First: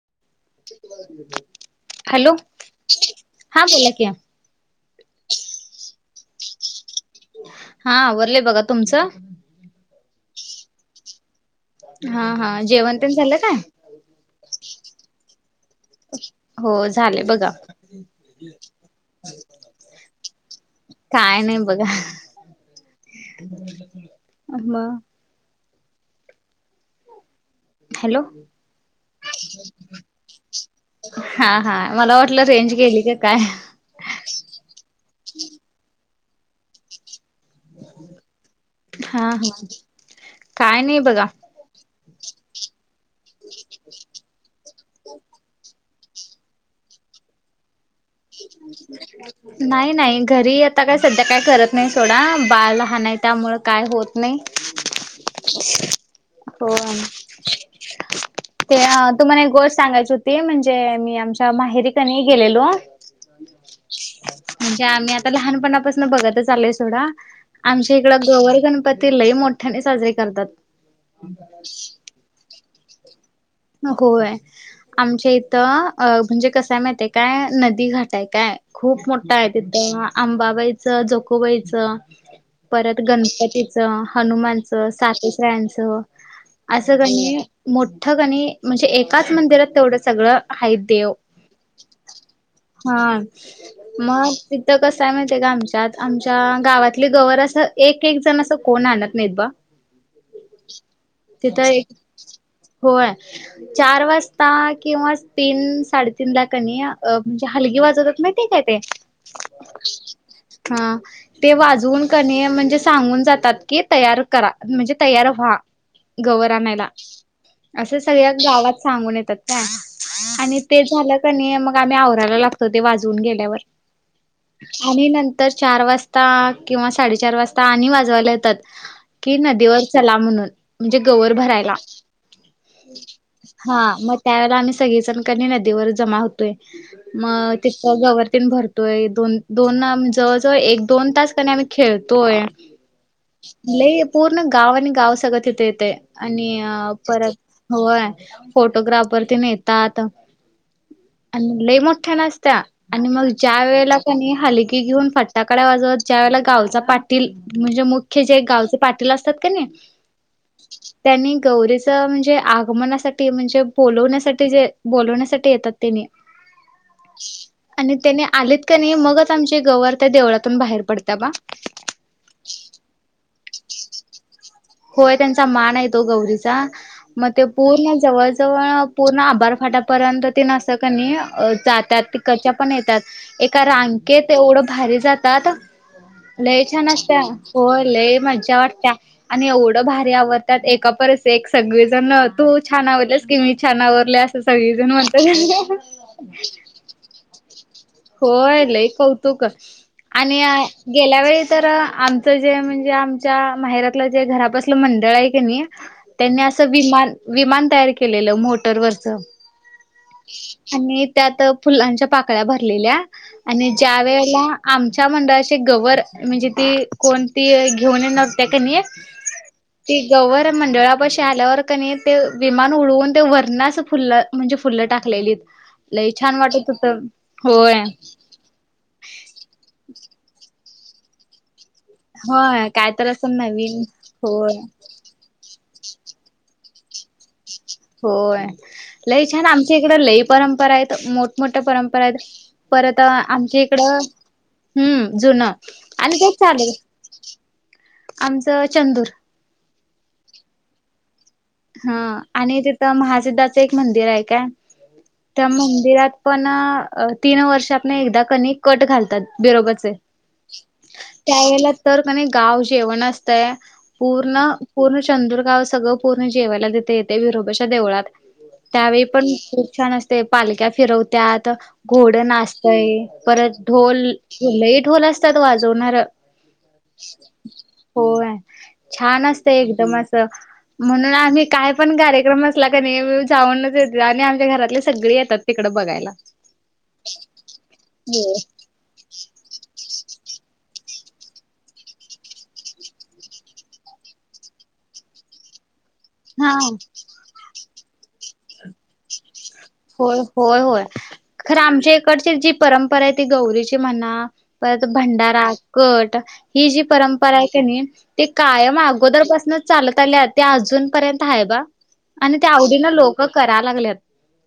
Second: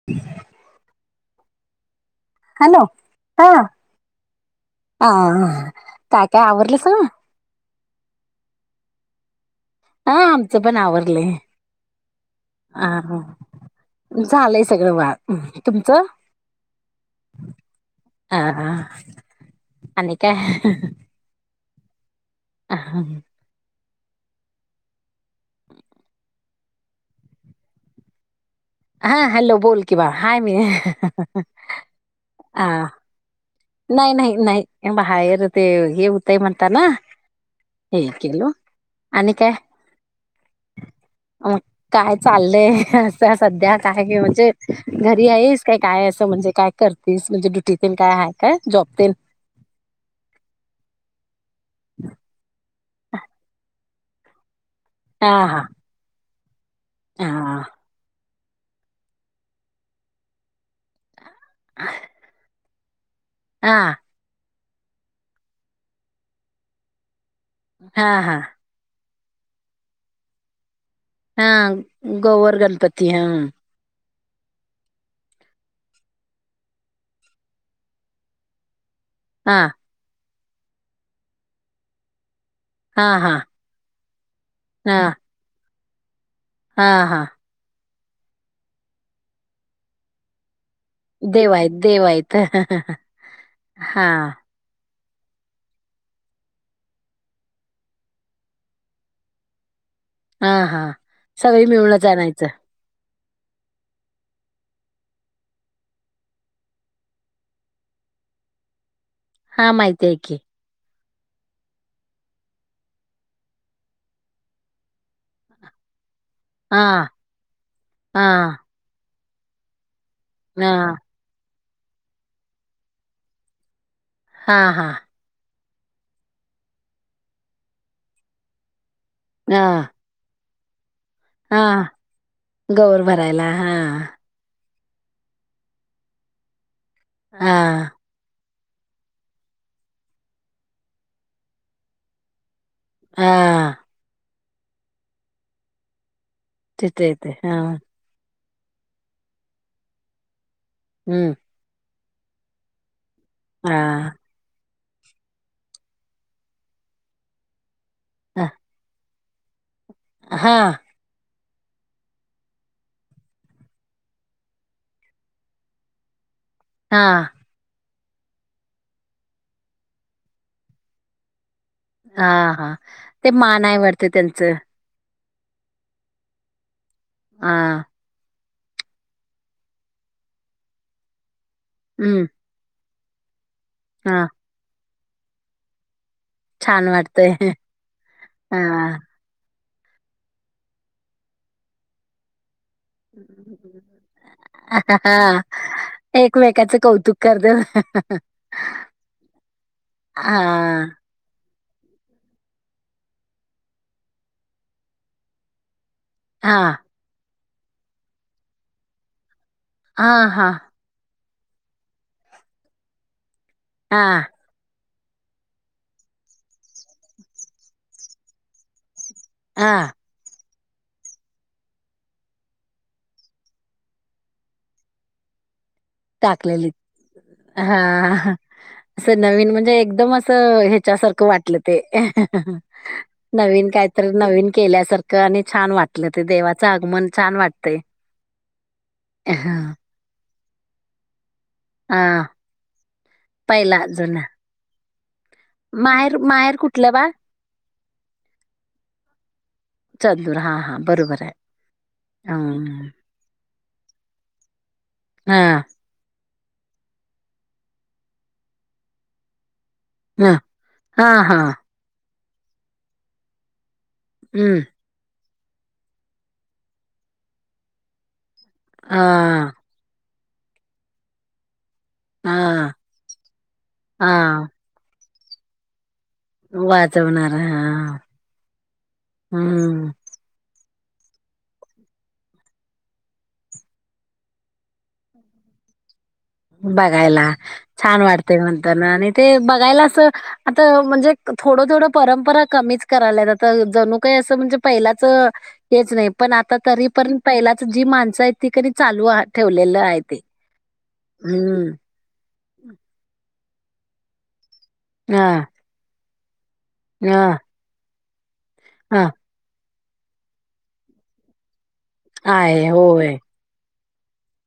[inaudible] Hello. Hello हा बोला की हा.. काय काय आवरलंसा. हा, आवरलंय बघा तुमचं? हाँ आमचं पण आवरलंय. हा हा जेवण तेन झालं काय? झालंय सगळं वा तुमचं? हो झाले बघा हा हा आणि काय? काय नाही बघा. ह हां. मग? हॅलो. हा हॅलो बोल कि बा हाय मी हा हा, मला वाटलं हा रेंज गेली का काय? नाही, नाही, नाही, बाहेर ते हे होतयं म्हणता ना हे केलो. हा आणि काय, हा काय नाही बघा मग काय चाललंय? आत्ता सध्या काय म्हणजे घरी हाईस काय काय असं म्हणजे काय करतीस म्हणजे ड्युटीतेण काय हाय? नाही नाही, घरी आता काय सध्या काय करत नाही सोडा बाळ लहान आहे त्यामुळं काय होत नाही. हा हा. होय. हा ते तुम्हाला एक गोष्ट सांगायची होती म्हणजे मी आमच्या माहेरी कनी गेलेलो हां. म्हणजे आम्ही आता लहानपणापसणं बघतच आलोय सोडा आमच्या इकडं हा हा गोवर गणपती ते लई मोठ्याने साजरीे करतात. हाँ गोवरगणपती हा. नको होय. आमच्या इथं अ म्हणजे कसाय म्हायताय काय नदी घाट आहे काय खूप मोठ काय हा तिथं आंबाबाईचं, जोकोबाईच परत हा हा गणपती हनुमानच, हा सातेसरांच, अस हा हा कणी, मोठ कणी म्हणजे एकाच मंदिरात तेवढं सगळं हायीत देव, आहेत देव आहेत हा, हा मग तिथं कसय माहितीये का आमच्यात, आमच्या गावातली गवर असं, एक एक जण असं कोण आणत नाहीत बा. हा हा, तिथं सगळी एक मिळूनच आणायच. होय. [inaudible] चार वाजता, किंवा तीन साडेतीनला कनी, म्हणजे हलगी वाजवतात माहितीये काय ते? हा, माहितीये की. हा. ते वाजवून कनी, म्हणजे सांगून जातात, की तयार करा, म्हणजे तयार व्हा. गवर हा आणायला. असं हा सगळ्या गावात सांगून येतात काय, आणि हा ते झालं मग आम्ही आवराला लागतो, ते वाजून गेल्यावर. हा हा आणि नंत तर चार वाजता, किंवा साडेचार वाजता, आणि वाजवायला येतात. कि हा नदीवर चला म्हणून, म्हणजे गवर भरायला. हा गौर भरायला हा, मग त्यावेळेला आम्ही सगळीजण कनी नदीवर जमा होतोय, हा मग तिथं गवर तेन भरत दोन, दोन जवळ जवळ एक दोन तास कनी आम्ही खेळतोय. हा लई, पूर्ण गाव आणि गाव सगळं तिथं येतय, आणि तिथे येते परत हा व्हय, फोटोग्राफर तेन येतात. हम्म! लई मोठ्यान आसत्या, आणि मग ज्या हा वेळेला कनी हालकि घेऊन फटाकड्या वाजवत ज्या वेळेला गावचा पाटील, म्हणजे मुख्य जे हा गावचे पाटील पाटील असतात क नई हा. त्यांनी गौरीचं म्हणजे आगमनासाठी, म्हणजे बोलवण्यासाठी जे, बोलवण्यासाठी येतात तेनी. हा. आणि त्याने आलेत क नाही, मगचं आमची गवर त्या देवळातून बाहेर पडत्या बा. हा हा, ते मान आहे वाटत त्यांचं? होय, त्यांचा मान आहे तो गौरीचा, मग ते हा पूर्ण जवळ जवळ, पूर्ण आभार फाट्यापर्यंत तेन अस कनी जात्यात, हम्म ति पण येतात, एका हा रांगेत एवढं भारी जातात लई छान असत्या, होय, लई मज्जा हा वाटत्या. आणि एवढं भारी आवरत्यात, एका परस एक, सगळेजणं तू छान आवरल्यासं काय मी छान आवरले, असं सगळीजण हा म्हणत्यात. एकमेकाचं कौतुक करतात होय, लय कौतुक, हा आणि गेल्या वेळेस तर आमचं जे, म्हणजे आमच्या माहेरातलं जे घरापसलं मंडळ आहे का नई त्यांनी हा असं विमान, विमान तयार केलेलं मोटरवरचं. हा हा आणि त्यात फुलांच्या पाकळ्या भरलेल्या, आणि ज्या हा वेळेला आमच्या मंडळाची गवर, म्हणजे ती कोणती घेऊन येणार होत्या कनी हा. ती गवर मंडळापाशी आल्यावर क नई, ते विमान उडवून ते वरण अस फुललं म्हणजे फुलं टाकलेलीत, लई छान वाटत टाकलेली होतं, हा होय. असं नवीन म्हणजे एकदम असं ह्येच्यासारखं वाट वाटल ते होय काय तर असं नवीन काय तर नवीन होय केल्यासार क आणि छान वाटलं ते देवाचं आगमन छान वाट होय लई छान आमच्या इकड लई परंपरा आहेत मोठं मोठ्या परंपरा हायत हा, परत आमच्या पहिला इकडं जुना हम्म जुनं माहेर आणि काय माहेर चालू ये कुठलं बा आमचं चंदूर चंदूर हां हां बरोबर हाय. हा आणि तिथं महासिद्धाचं एक मंदिर हाय काय हा त्या मंदिरात पण तीन वर्ष आपण एकदा कनी कट घालतात बिरोबाचे हा हा हा त्यायेळेला तर कणी गाव जेवण असतयं पूर्ण हम्म. पूर्ण चंदुरगाव सगळं पूर्ण जेवायला तिथं येतय बिरोबाच्या देवळात हा त्यावेळी पण खूप छान असतय पालक्या फिरवत्याात घोडं हा नाचतयं परत ढोल हा लई ढोल असत्यात वाजवणारं वाजवणार हा होय छान असतय हम्म एकदम असं म्हणून आम्ही काय पण कार्यक्रम असला कनी जाऊनच येते आणि आमच्या घरातले सगळी येतात तिकडं बघायला बघायला छान हो. वाटतय म्हणतांना आणि ते बघायला असं आता म्हणजे थोडं थोडं परंपरा कमीच करायल्यात आता जणू काय असं म्हणजे पहिलाच हेच नाय पण आता हा. तरी परीन पहिलाच जी माणसं आहेत ती कनी चालू ठेवलेलं हाय ते होय होय होय खरं हम्म आमच्या इकडची जी परंपरा हाय ती गौरीची म्हणा परत हा भंडारा कट ही जी परंपरा हा हाय क नी ती कायम म हा अगोदर पाासनचं चालत आल्यात ते अजून पर्यंत हाय बा आणि आवडीन लोक करा लागल्यात.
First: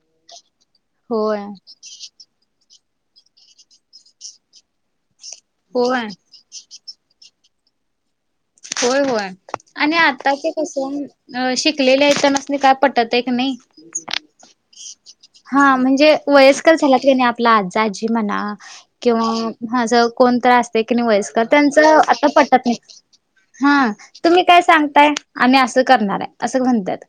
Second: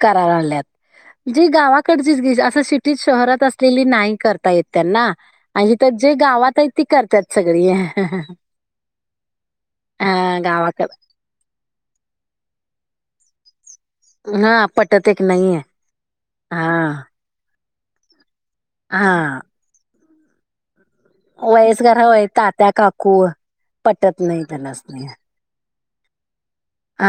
करालाल्यात होय जी गावाकडचीचं गी असं सी ती शहरात असलेली नाही करता येत त्यांना आणि जिथ होय जे गावात हाईत ती करतात. सगळी होय होय आणि आता हा चे गावाकड कसं अ शिकलेले आहेत त्यानंसनी काय पटत एक नय हा पटत एक नाहीये हा म्हणजे वयस्कर हा. झाल्यात किनय आप आपल आज्ज आजी म्हणा हा किंवा कोण तर अस हाय की नय वयस्कर त्यांच आता पटत नाय कुव हा तुम्ही काय सांगताय आम्ही असं करणार हाय असं म्हणत्यात हा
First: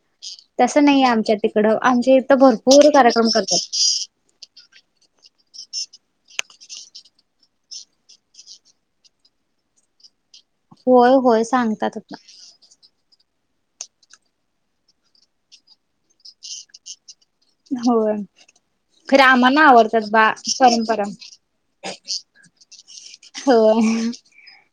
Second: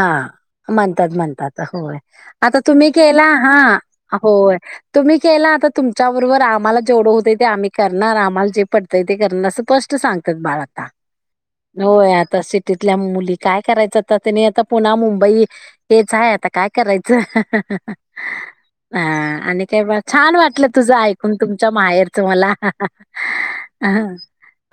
तसं नाई म्हणतात आमच्या म्हणतात तिकडं होय आमच्या इथं भरपूर कार्यक्रम करत्यात. आ होय. तुम्ही केला आता तुमच्याबरोबर आम्हाला जेवढं होतंय ते आम्ही करणार आम्हाला जे पटतंय ते करणार अस स्पष् ष्ट सांगतात बाळ आता होय होय सांगतात. होय आता सीट तिथल्या मुली काय करायचं आता त्यानी आता पुन्हा मुंबई हेच हाय आता काय करायचं होय. हा खरं आम्हाना आणि काय आवडतात बा छान वाटलं तुझं परंपरा ऐकून तुमच्या माहेरचं मला होय. हा.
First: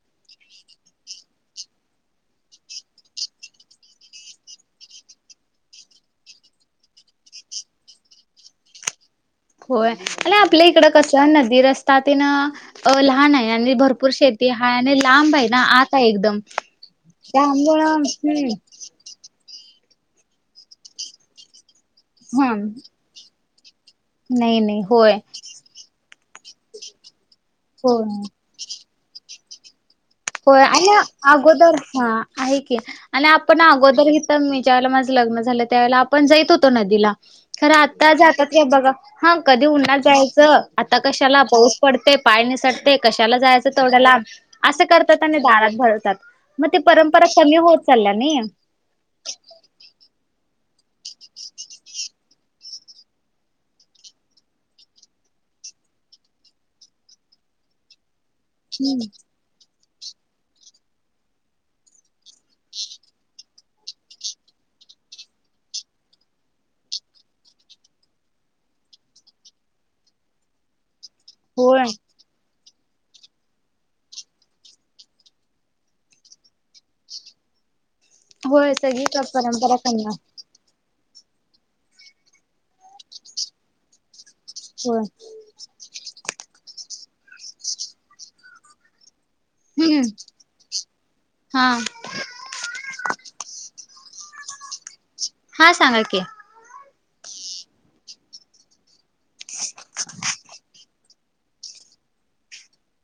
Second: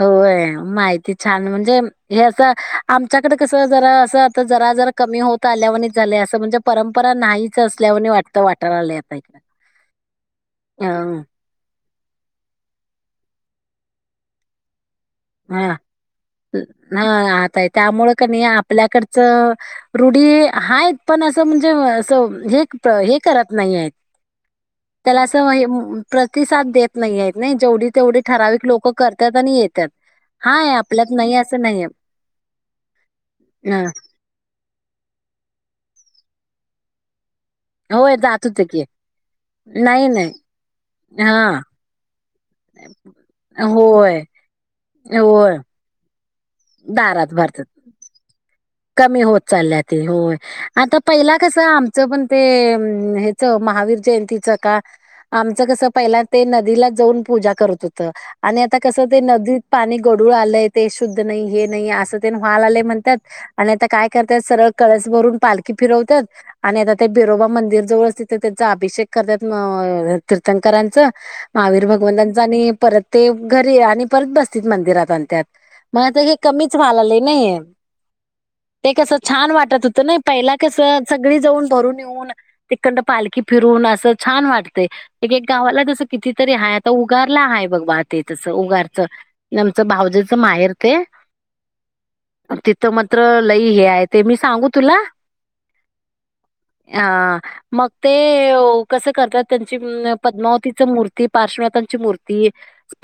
होय माहिती छान म्हणजे हे असं आमच्याकड कस जरा असं त जरा जरा कमी होत आल्यावाणीच झालय असं म्हणजे परंपरा नाहीच असल्यावाणी वाटतं वाटालाल आता इकड होय आणि आपल्या इकडं कस नदी रस्ता तिन अ लहान हाय आणि भरपूर शेत ते हाय आणि लांब हाय ना हा आता हाय एकदम त्यामुळं हूं आपल्याकडच, रुढी हायत पण असं म्हणजे, असं हा हे करत नाहीयेत, नाही नाही होय त्याला अस प्रतिसाद देत नाहीेयेत नाही, जेवढी तेवढी होय. ठराविक लोक करतात आणि ये होय, आन, अगोदर नाहीये हा, आहे की. आणि आपण अ अगोदर ह मी ज्या वळेला माझं लग्न झालं, त्यावेळेला आपण जाईत होतो नदीला खरं आता होय जातात जात का होते की बघा, हा, कधी उन्हात नाही नाही जायचं, आता हा कशाला पा पडतय, पाय निसटतय, कशाला जायचं तेवढ्या होय लांब असं करतात, आणि होय दारात भरतात. मग ती परंपरा दारात कमी भरतात होत चालल्या नई. कमी होत चालल्या ते होय, आता पहिला कसं आमचं पण ते महावीर जयंतीच का, आमचं कस पहिला ते नदीला जाऊन पूजा करत होत. आणि आता कसं हम्म ते नदीत पाणी गडूळ आलंय, ते शुद्ध नाही, हे नाही, असं ते चालालय म्हणतात. आणि आता काय करतात, सरळ कळस भरून पालखी फिरवत्यात आणि आता ते बिरोबा मंदिर जवळच, तिथे त्यांचा अभिषेक करतात, तीर्थंकरांचं. होय महावीर भगवंतांचा आणि परत ते घरी आणि, परत बसतील मंदिरात आणत्यात, मग आता हे कमीच व्हालालय नाही. होय ते सगळी कसं छान परंपरा वाटत होतं कमी नई, पहिला कस, सगळी जाऊन भरून येऊन, तिकंड पालखी फिरून, असं छान वाटतय, होय एक गावाला तस कितीतरी हाय, आता उगारला हाय बघ बाळ ते तसं, उगारच. आमचं हम्म भाऊजेच माहेर ते हा तिथं मात्र लई हे आहे, ते मी सांगू तुला हां, सांगा की. अ, मग ते कसं करत्यात त्यांची पद्मावतीच मूर्ती, पार्श्वनाथांची मूर्ती,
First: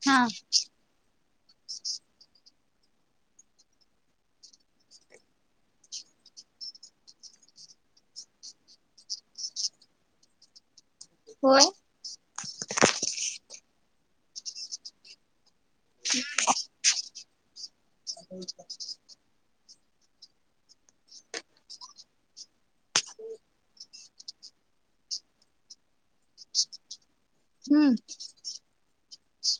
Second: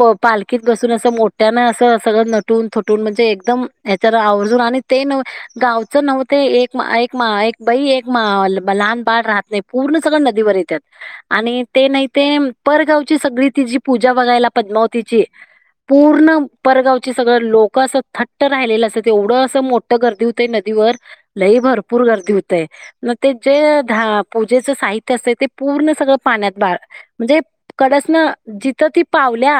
हा पालखीत बस मोठ्यान असं, सगळं नटून थुटून, म्हणजे एकदम हच्यान आवर्जून आणि ते न गावचं नव्हतं ते, एक बाई एक लहान बाळ राहत नाही, पूर्ण सगळं नदीवर येत्यात. होय आणि ते नाही ते परगावची सगळी तिजी पूजा बघायला पद्मावतीची, पूर्ण परगाव सगळं लोक असं थट्ट राहिलेलं असंत्यात, तेवढं असं मोठं गर्दी होतय नदीवर लई भरपूर गर्दी होतय. मग ते जे पूजेच साहित्य असतंय, ते पूर्ण सगळं पाण्यात म्हणजे हम्म कडसणं, जिथं ती पावल्या,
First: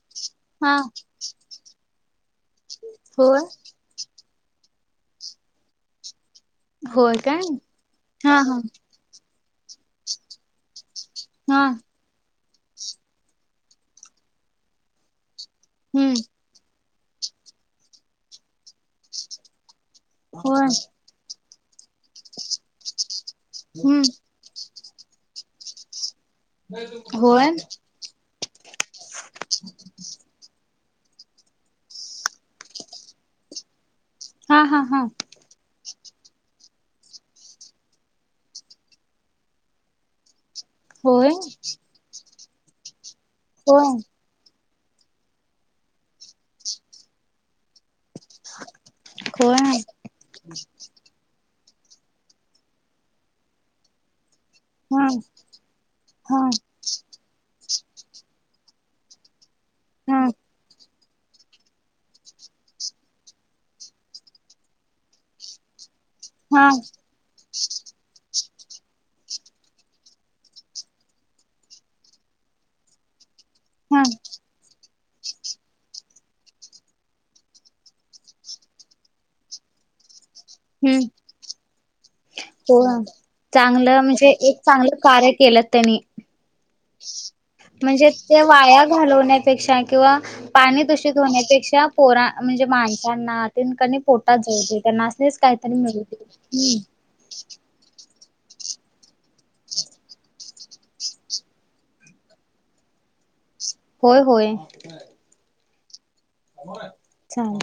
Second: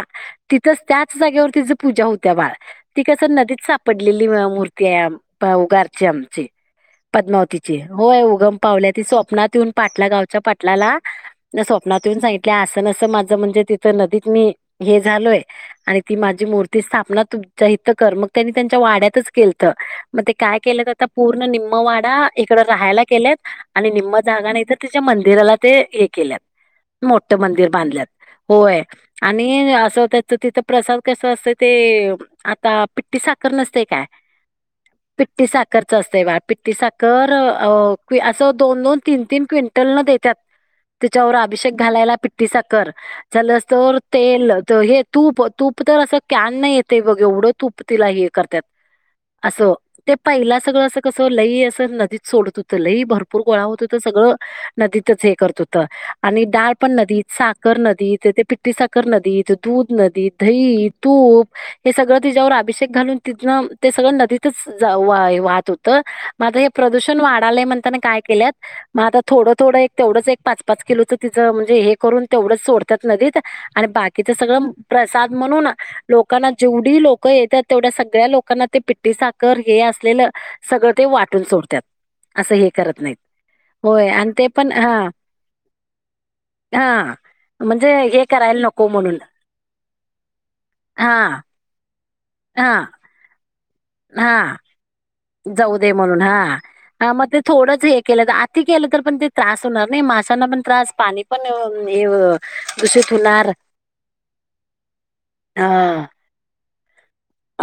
हा तिथंच त्याच जागेवरती पूजा होत्या बाळ, ती कसं होय नदीत सापडलेली मूर्ती आहे पाऊ-गारची आमची. होय काय पद्मावतीची, होय, हा उगम हा पावल्या ती स्वप्नात येऊन पाटला गावच्या पाटलाला हा स्वप्नात येऊन सांगितल्या, अस, नसं माझं म्हणजे तिथं नदीत मी हे झालोय. आणि हम्म ती माझी मूर्ती स्थापना, तुमच्या हित कर, मग त्यांनी त्यांच्या वाड्यातच केलतं. मग ते काय होय केल्यात आता, पूर्ण निम्म-वाडा, इकडं राहायला केल्यात, आणि हम्म निम्म जागा नाहीतर तिच्या मंदिराला ते, हे केल्यात. मोठ होय मंदिर बांधल्यात, होय, आणि असं त तर तिथं प्रसाद कस असतय ते, आता पिठ्टी साखर नसतय काय हा हा हा. पिट्टी साखरच असतंय बाळ, पिट्टी साखर असं दोन -, तीन-तीन क्विंटलन देत्यात. त्याच्या- होय वर अभिषेक घालायला पिट्ठी साखर, होय [unintelligible] तेल, हे तूप, तूप तर असं कॅन येतेय बघ एवढं तुप तिला हे करत्यात, होय असं ते पाहिला सगळं असं कसं लई असं नदीत सोडत होतं, लई भरपूर गोळा होतात सगळं हा हा नदीतच हे करत होतं हा आणि डाळ पण नदीत, साखर नदीत ते पिट्ठी साखर नदीत दुध हा नदीत दहीत तूप हे सगळं तिच्यावर अभिषेक घालून तिथंन ते सगळं नदीतच जा वा वाहत होत. त मात्र हे प्रदूषण वाढालंय म्हणताना काय केलंत म आता थोडं-थोडं एक तेवढंच एक पाच-पाच किलोचं तिचं म्हणजे हे करून तेवढंच सोडतात नदीत आणि हा बाकीच सगळं प्रसाद म्हणून लोकांना जेवढी लोकं येतात तेवढ्या सगळ्या लोकांना ते पिट्ठी सा कर हे असलेलं सगळं हम्म ते वाटून सोडतात. असं हे करत होय नाहीत. चांगलं होय म्हणजे आणि ते एक पण ह चांगलं कार्य केलं त्यांनी हा. म्हणजे ते वाया घालवण्या पेक्षा किंवा पाणी दूषित हां, होण्या-पेक्षा पोरा म्हणजे हां, माणसांना त्यान कणी पोटात हां. जाऊदे त्यांना असच काहीतरी जाऊ मिळू म्हणून दे. हा. हा मग ते थोडंच हे केलं तर अती केलं तर पण ते त्रास होणार नाही माशांना पण त्रास पाणी पण हे अ दूषित होणार होय होय. हा. होय.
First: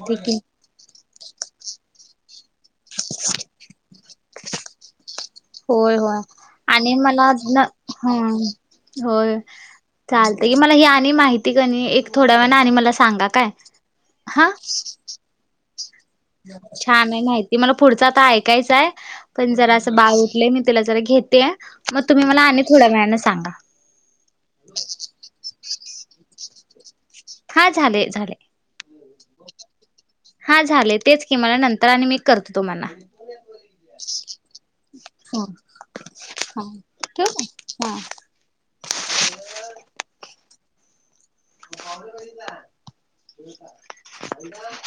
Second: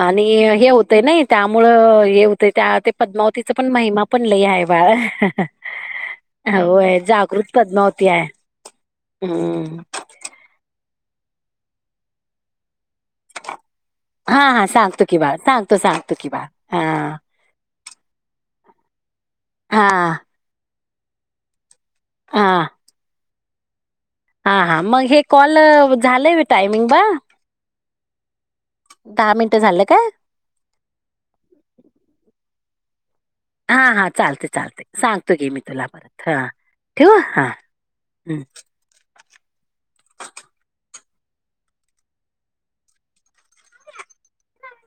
आणि हे होतय नईत त्यामुळ अ हे होतें, त्या ते पद्मावतीचा पण महिमा पण लय आहे बाळ होय-होय आणि होय मला आज जागृत नं पद्मावती आहे. हम्म होय. हम्म चालत की मला ही आणि माहिती की नई एक थोड्या वेळा आणि मला सांगा काय हा हा-हा सांगतो कि बाळ सांगतो सांगतो की बाळ हा छान आहे माहित ते मला पुढचं आता ऐकायचंय पण हा जरासं बाळ उठले मी तिला जरा घेते. मग तुम्ही मला आणि थोड्या वेळाने सांगा हा-हा मग हे कॉल झालंय वे टायमिंग बा हा झाले-झाले दहा मिनटं झालं काय? हा झाले तेच की मला नंतर आणि मी करते तुम्हाला हा-हा चालते-चालते सांगतो हा की मी तुला परत हा ठेऊ ठेवू हा काय हा [inaudible] ॉब ए [unintelligible]